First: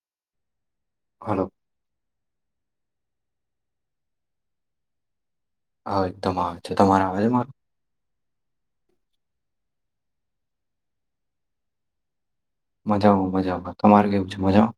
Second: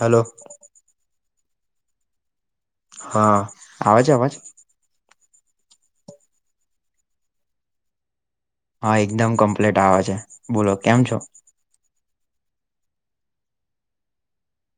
Hello hello હા આવાજે અવાજ હ એકદમ આવે છે તમારા અવાજમાંરો હા એકદમ કમ્પ્લીટ આવે છે બોલો કેમ છો મજા આવ મજા તમારે કેવું છે મજા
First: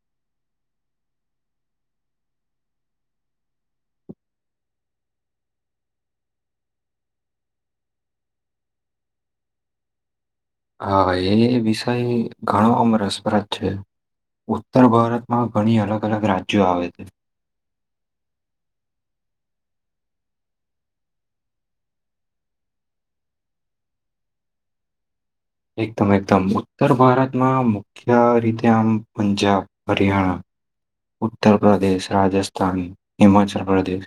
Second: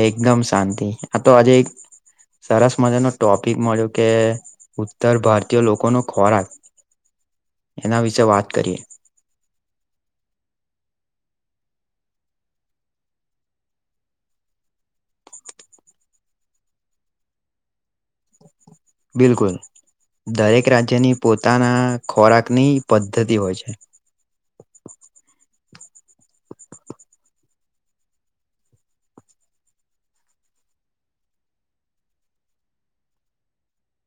એકદમ શાંતિ આ તો આજે એક સરસ મજાનો ટોપિક મળ્યો કે ઉત્તર ભારતીય લોકો ન ખોરાક એના વિશેે વાત કરીએ હા એ વિષય ઘણો અમરસપ્રદ છે ઉત્તર ભારતમાં ઘણી અલગ અલગ રાજ્યો આવે છે બિલકુલ દરેક રાજ્યની પોતાના ખોરાકની પદ્ધતિ હોય છે [inaudible] એકદમ એકદમ ઉત્તર ભારતમાં મુખ્ય રીતે આમ પંજાબ હરિયાણા ઉત્તર પ્રદેશ રાજસ્થાન હિમાચલ પ્રદેશ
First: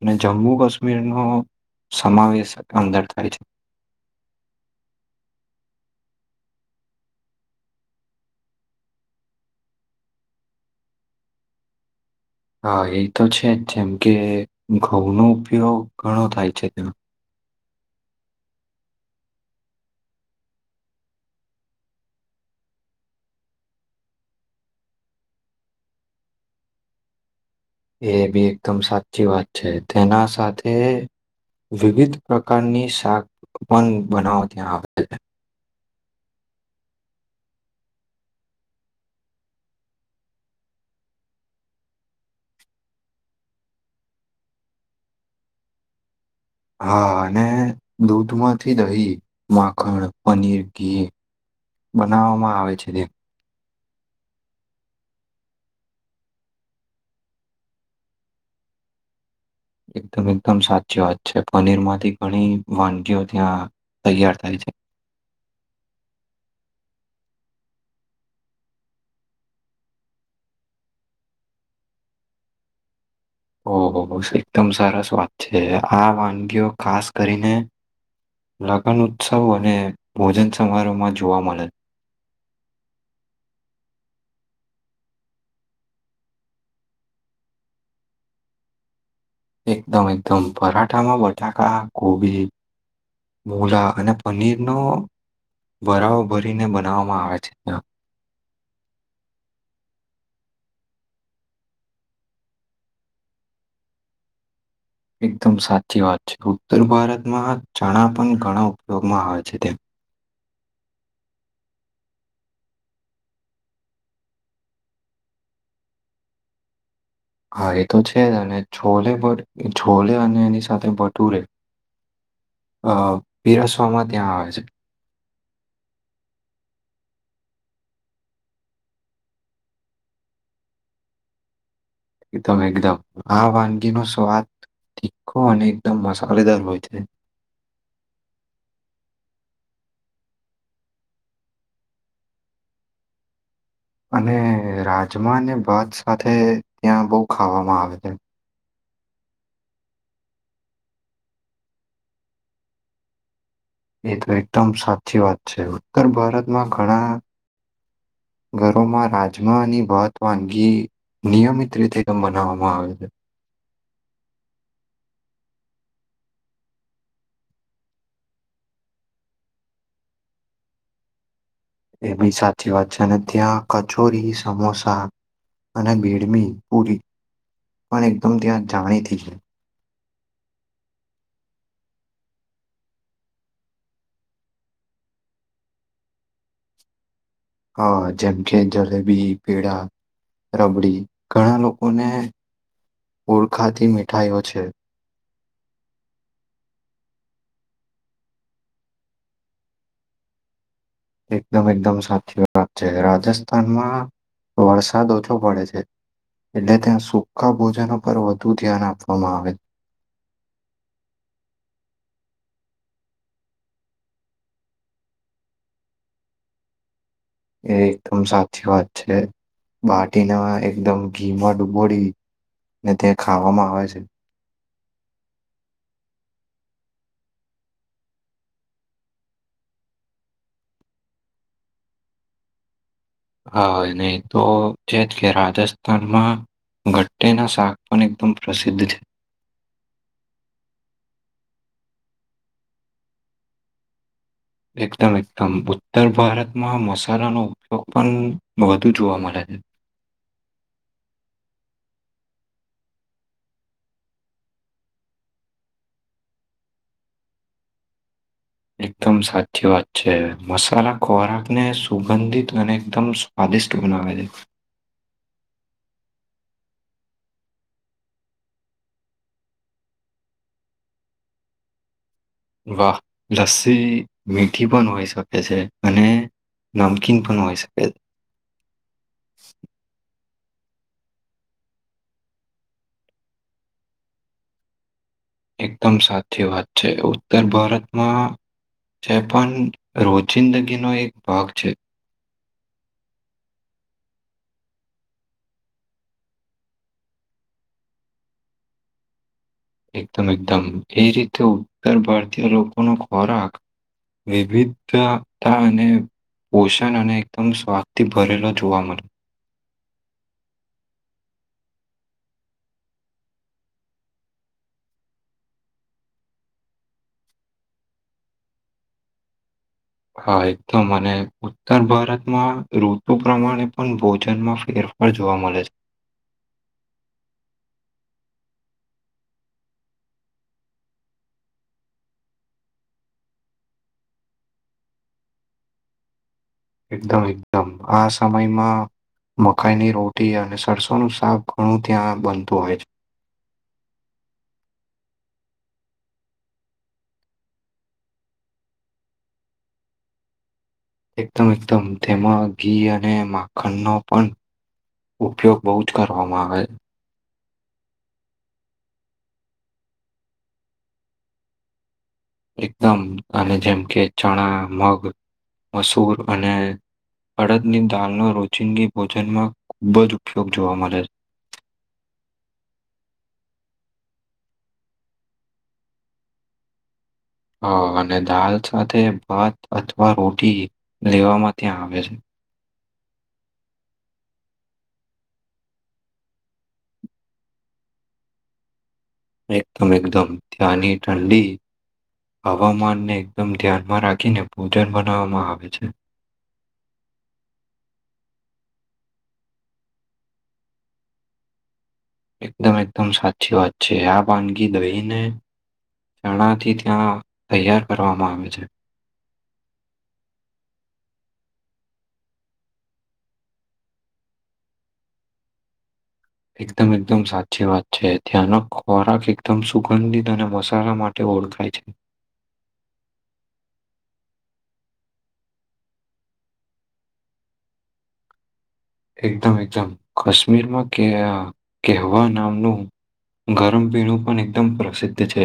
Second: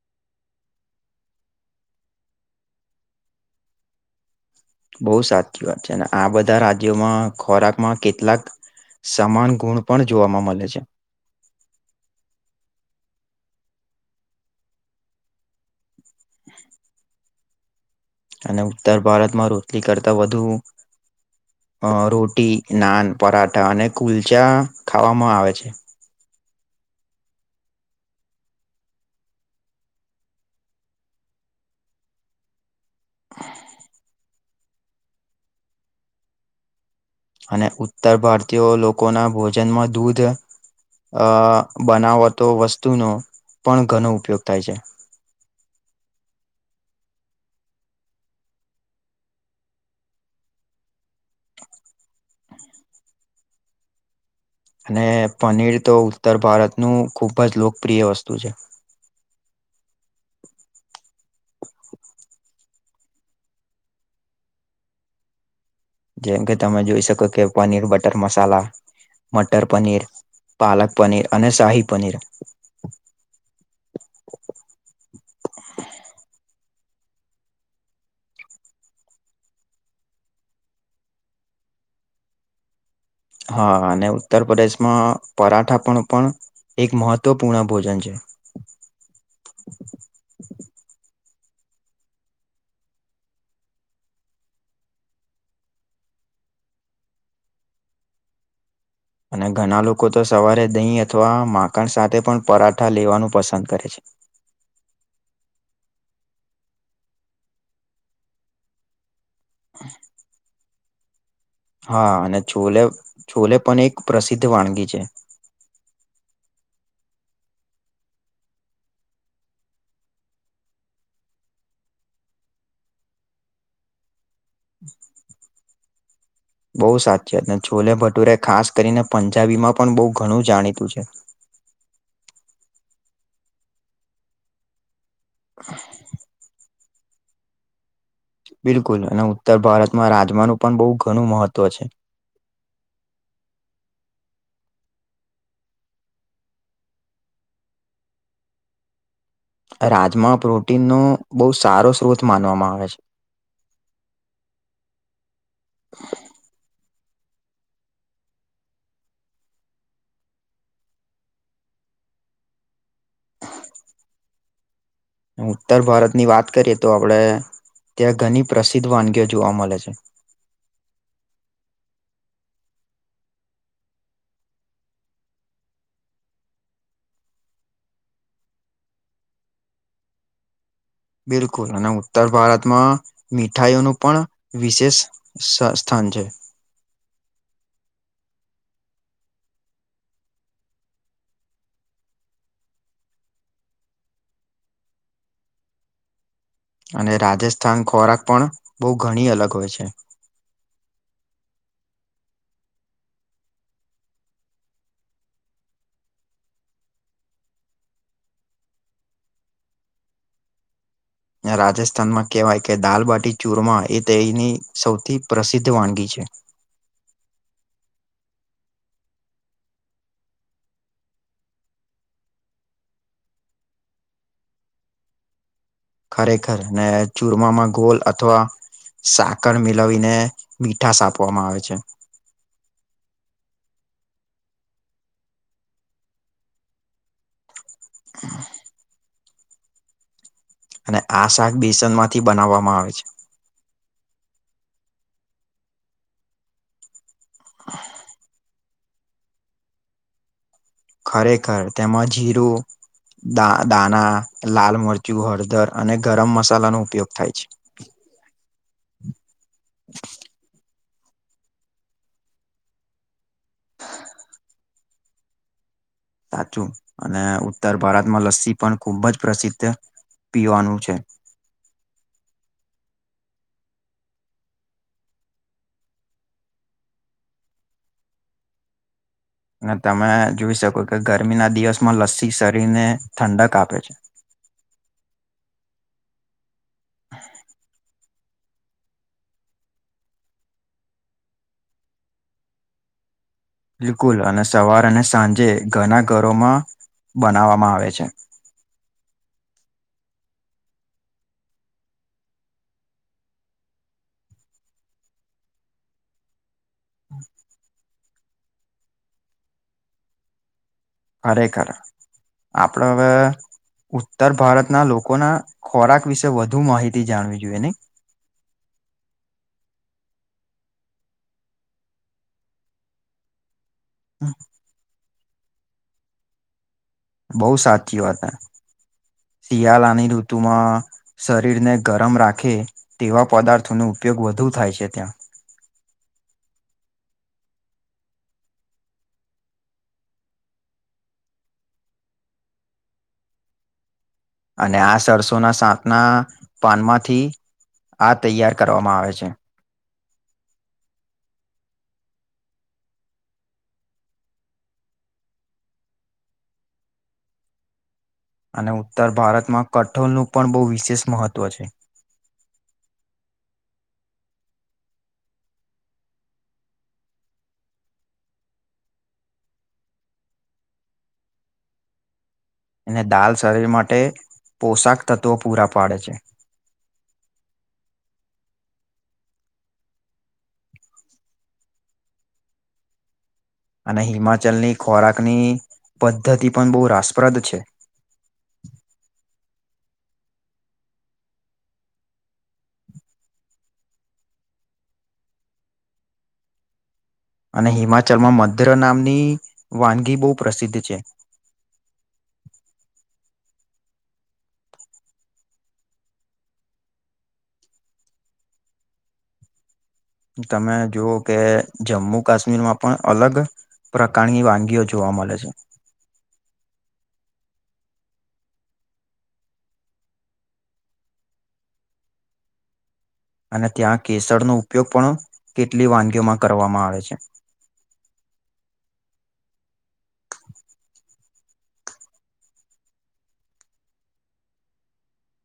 અને જમ્મુ કાશ્મીરનોો સમાવેશ અંદર થાય છે બહુ સાચી વાત છે અને આ બધા રાજ્યોમાં ખોરાકમાં કેટલાક સમાન ગુણ પણ જોવામાં મળે છે હા એ તો છે જ જેમ કે ઘઉંનો ઉપયોગ ઘણો થાય છે ત્યાં અને ઉત્તર ભારતમાં રોટલી કરતાં વધુ અ રોટી નાન પરાઠા અને કુલચા ખાવામાં આવે છે. [inaudible] એ બી એકદમ સાચી વાત છે તેના સાથે વિવિધ પ્રકારની શાક પણ બનાવો ત્યાં આવે છે. અને ઉત્તર ભારતીયો લોકોના ભોજનમાં દૂધ અ બનાવતો વસ્તુનો પણ ઘણો ઉપયોગ થાય છે. [inaudible] હા અને દૂધમાંથી દહી માખણ પનીર ઘી બનાવવામાં આવે છે તે અને પનીર તો ઉત્તર ભારતનું ખૂબ જ લોકપ્રિય વસ્તુ છે. એકદમ એકદમ સાચી વાત છે. પનીરમાંથી ઘણી વાનગીઓ ત્યાં તૈયાર થાય છે. જેમ કે તમે જોઈ શકો કે પનીર બટર મસાલા મટર પનીર પાલક પનીર અને શાહી પનીર ઓહોહો એકદમ સરસ વાત છે આ વાનગીઓ ખાસ કરીને લગન ઉત્સવ અને ભોજન સમારોહમાં જોવા મલે હા અને ઉત્તર પ્રદેશમાં પરાઠા પણ પણ એક મહત્વપૂર્ણ ભોજન છે. ટાકા કોબી મૂલા અને પનીર નો વરાઓ ભરીને બનાવવામાં આવે છે. અને ઘણા લોકો તો સવારે દહીં અથવા માકણ સાથે પણ પરાઠા લેવાનું પસંદ કરે છે. હ એકદમ સાચી વાત છે ઉત્તર ભારતમાં ચણા પણ ઘણા ઉપયોગમાં આવે છે તે હા અને છોલે છોલે પણ એક પ્રસિદ્ધ વાનગી છે. હા એ તો છે અને છોલે ભ છોલે અને એની સાથે ભટુરે અ પીરસવામાં ત્યાં આવે છે. [inaudible] બહુ સાચી ને છોલે ભટુરે ખાસ કરીને પંજાબી માં પણ બઉ ઘણું જાણીતું છે. [inaudible] એકદમ એકદમ આ વાનગી નો સ્વાદ તીખો અને એકદમ મશાલદાર હોય છે. બિલકુલ અને ઉત્તર ભારતમાં રાજમાનું પણ બઉ ઘણું મહત્વ છે. [inaudible] અને રાજમા ને ભાત સાથે ત્યાં બઉ ખાવામાં આવે છે. રાજમા પ્રોટીનનો બઉ સારો સ્ત્રોત માનવામાં આવે છે. એ તો એકદમ સાચી વાત છે ઉત્તર ભારતમાં ઘણા [inaudible] ઘરોમાં રાજમાની ભાત વાનગી નિયમિત રીતે બનાવવામાં આવે છે. ઉત્તર ભારતની વાત કરીએ તો આપડે ત્યાં ઘણી પ્રસિદ્ધ વાનગીઓ જોવા મળે છે. એ બી સાચી વાત છે ને ત્યાં કચોરી સમોસા અને બીડમી પુરી પણ એકદમ ત્યાં જાણીતી બિલકુલ અને ઉત્તર ભારતમાં મીઠાઈઓનું પણ વિશેષ સ્થા અંજ હા જેમ કે જલેબી પેડા રબડી ઘણા લોકોને ઓળખાતી મીઠાઈઓ છે. અને રાજસ્થાન ખોરાક પણ બઉ ઘણી અલગ હોય છે. એકદમ એકદમ સાચી વાત છે, રાજસ્થાનમાં વરસાદ ઓછો પડે છે. એટલે ત્યાં સૂકા ભોજનો પર વધુ ધ્યાન આપવામાં આવે. [inaudible] ને રાજસ્થાનમાં કેવાય કે દાલબાટી ચૂરમા એ તેયની સૌથી પ્રસિદ્ધ વાનગી છે. [inaudible] એ એકદમ સાચી વાત છે. બાટીના એકદમ ઘી. ખરેખર ને ચૂરમામાં ગોલ અથવા સાકર મિલાવીને. હા અને તો છે, એટલે રાજસ્થાનમાં ઘટે ના શા અન એકદમ પ્રસિદ્ધિ છે. અને આ શાક બેસનમાંથી બનાવામાં આવે છે. એકદમ એકદમ ઉત્તર ભારતમાં મસાલાનો ઉપયોગ પણ. છે. ખરેખર તેમાં જીરું. દા દાણા, લાલ, મરચું, હળદર અને ગરમ મસાલાનો ઉપયોગ થાય છે. એકદમ સા ખોરાકને સુગંધિત અને એકદમ સ્વાદિષ્ટ બનાવે સાચું અને ઉત્તર ભારતમાં લસ્સી પણ ખુબ જ પ્રસિદ્ધ. પીવાનું છે. વાહ લસ્સી મીઠી પણ હોઈ શકે છે, અને નમકીન પણ હોઈ શકે. [inaudible] અને તમે જોઈ શકો કે ગરમીના દિવસમાં લસ્સી શરીરને ઠંડક આપે છે. [inaudible] એકદમ સાચી વાત છે. ઉત્તર ભારતમાં. જે પન. બિલકુલ અને સવાર અને સાંજે ઘના ઘરોમાં. બનાવામાં આવે છે. એકદમ એકદમ. વિવિધતા અને. પોષણ અને. ખરેખર આપડે હવે. ઉત્તર ભારતના લોકોના ખોરાક વિશે વધુ માહિતી જાણવી જોઈએ નહીં? [inaudible] હા એકદમ અને ઉત્તર ભારતમાં ઋતુ પ્રમાણે પણ ભોજનમાં ફેર ફાર જોવા મલે છે. બહુ સાચી વાત હે. શિયાળાની ઋતુમાં શરીરને ગરમ રાખે તેવા પદાર્થોનું. ઉપયોગ વધુ થાય છે, ત્યાં. એકદમ એકદમ આ સમયમાં. મકાઈની રોટી અને સરસોનું શાક ઘણું ત્યાં બનતું હોય છે. અને આ સરસોના શાકના પાનમાંથી. આ તૈયાર કરવામાં આવે છે. એકદમ એકદમ [unintelligible] ઉપયોગ બહુ જ કરવામાં આવે છે. અને ઉત્તર ભારતમાં કઠોળનું પણ બહુ વિશેષ મહત્ત્વ છે. એકદમ અને જેમ કે ચણા, મગ, મસૂર અને અડદની દાલનો રોજિંદી ભોજનમાં ખૂબ જ ઉપયોગ જોવા મલે છે. [inaudible] અને દાલ શરીર માટે પોશાક તત્ત્વો પૂરા પાડે છે. હા હા અને દાલ સાથે ભાત અથવા રોટી લેવામાં ત્યાં આવે છે. અને હિમાચલની ખોરાકની પદ્ધતિ પણ બહુ રાસપ્રદ છે. [inaudible] એકદમ એકદમ ત્યાંની ઠંડી હવામાનને એકદમ ધ્યાનમાં રાખીને ભોજન બનાવવામાં આવે છે. [inaudible] અને હિમાચલમાં મધ્ર નામની વાનગી બહુ પ્રસિદ્ધ છે. એકદમ એકદમ સાચી વાત છે. આ વાનગી દહીંને ચરણાથી ત્યાં તૈયાર કરવામાં આવે છે. તમે જોઓ કે જમ્મુ કાશ્મીર માં પણ અલગ પ્રકારની વાનગીઓ જોવા મલે છે. એકદમ એકદમ સાચી વાત છે. ત્યાંનો ખોરાક એકદમ સુગંધિત અને મસાલા માટે ઓળખાય છે. [inaudible] અને ત્યાં કેસરનો ઉપયોગ પણ કેટલી વાનગીઓમાં કરવામાં આવે છે. [inaudible] એકદમ કેહવા નામનું ગરમ પીણું પણ એકદમ પ્રસિદ્ધ છે.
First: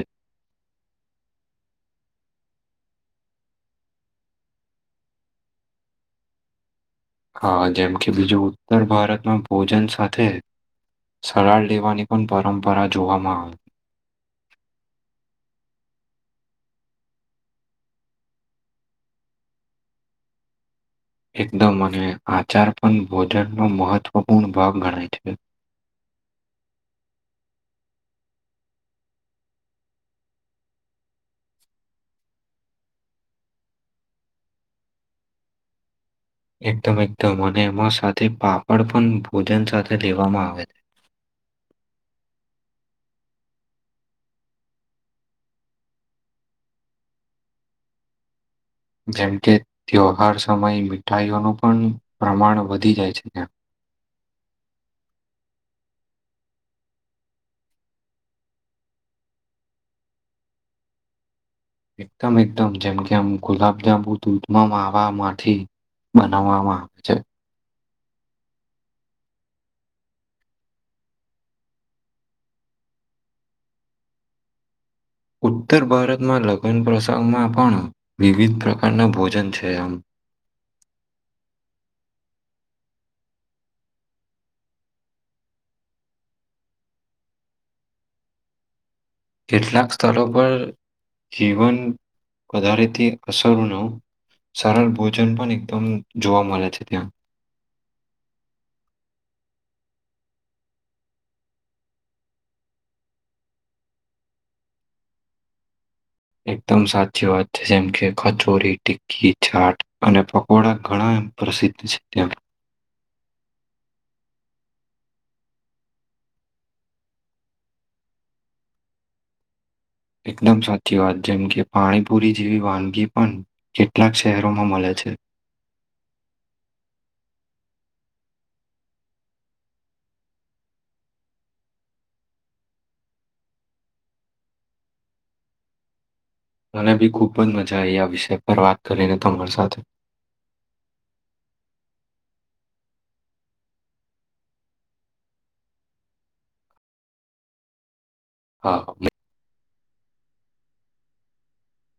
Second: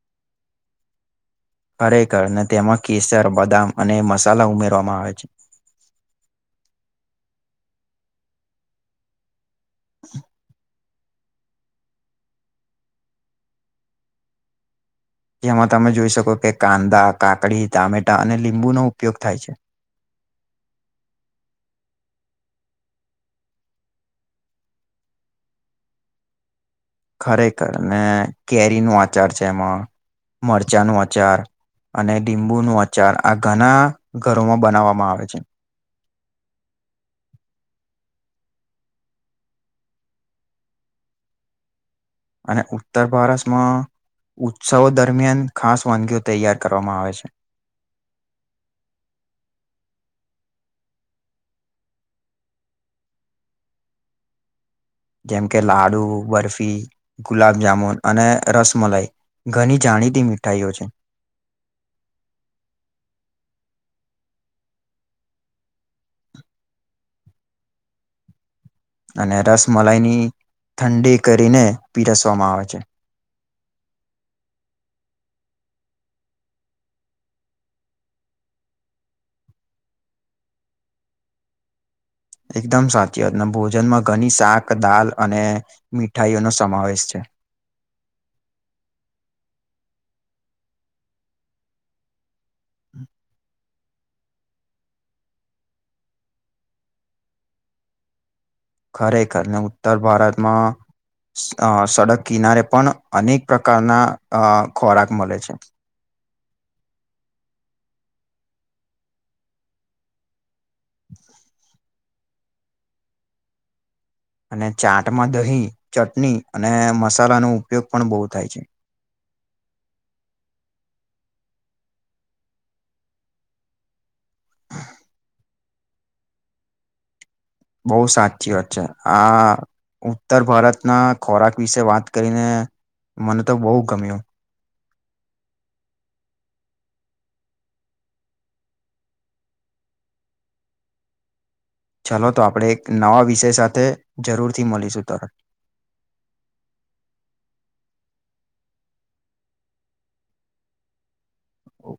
[inaudible] ખરેખર ને તેમાં કેસર, બદામ અને મસાલા ઉમેરવામાં આવે છે. [inaudible] હા જેમ કે બીજું ઉત્તર ભારતમાં ભોજન સાથે સરાળ લેવાની પણ પરંપરા જોવામાં આવી. જેમાં તમે જોઈ શકો કે કાંદા, કાકડી, ટામેટા અને લીંબુનો ઉપયોગ થાય છે. [inaudible] એકદમ અને આચાર પણ ભોજનનો મહત્વપૂર્ણ ભાગ ગણાય છે. ખરેખર ને કેરી નો આચાર છે એમાં મરચાંનું આચાર અને ડિંબુ નું અચાર આ ઘણા ઘરોમાં બનાવવામાં આવે છે. એકદમ એકદમ અને એમાં સાથે પાપડ પણ ભોજન સાથે લેવામાં આવે છે. અને ઉત્તર ભારતમાં ઉત્સવો દરમિયાન ખાસ વાનગીઓ તૈયાર કરવામાં આવે છે. જેમ કે ત્યોહાર સમયે મીઠાઈઓનું પણ પ્રમાણ વધી જાય છે ત્યાં. [inaudible] જેમ કે લાડુ, બરફી, ગુલાબજામુન અને રસમલાઈ. ઘણી જાણીતી મીઠાઈઓ છે. એકદમ એકદમ જેમ કે આમ ગુલાબજાંબુ દૂધમાં માવાવામાંથી. બનાવવામાં આવે છે. અને રસમલાઈની ઠંડી કરીને પીરસવામાં આવે છે. [unintelligible] ઉત્તર ભારતમાં લગ્ન પ્રસંગમાં પણ વિવિધ પ્રકારના ભોજન છે આમ. [unintelligible] એકદમ સાચી વાત ભોજનમાં ઘણી શાક દાલ અને મીઠાઈઓ નો સમાવેશ છે. [unintelligible] કેટલાક સ્થળો પર જીવન વધારેથી અસર ન સરળ ભોજન પણ એકદમ જોવા મળે છે ત્યાં. ખરેખરને ઉત્તર ભારતમાં અ સડક કિનારે પણ અનેક પ્રકારના અ ખોરાક મળે છે. એકદમ સાચી વાત છે. જેમ કે કચોરી, ટિકકી, છાટ અને પ કોડા ઘણા પ્રસિદ્ધ છે ત્યાં. અને ચાટમાં દહીં, ચટણી અને મસાલાનો ઉપયોગ પણ બહુ થાય છે. એકદમ સાચી વાત, જેમ કે પાણીપુરી જેવી વાનગી પણ કેટલાક શહેરોમાં મળે છે. છે. બહ સાચી વાત છે, આ ઉત્તર ભારતના ખોરાક, વિશે વાત કરીને મને તો બહુ ગમ્યું મને બી ખૂબ જ મજા આવી, આ વિષય પર વાત કરીને તમારી સાથે. [inaudible] ચાલ, તો આપણેે એક નવા વિષય સાથે જરૂર થી, મળીશું તરણ [inaudible] હા, હ ઓ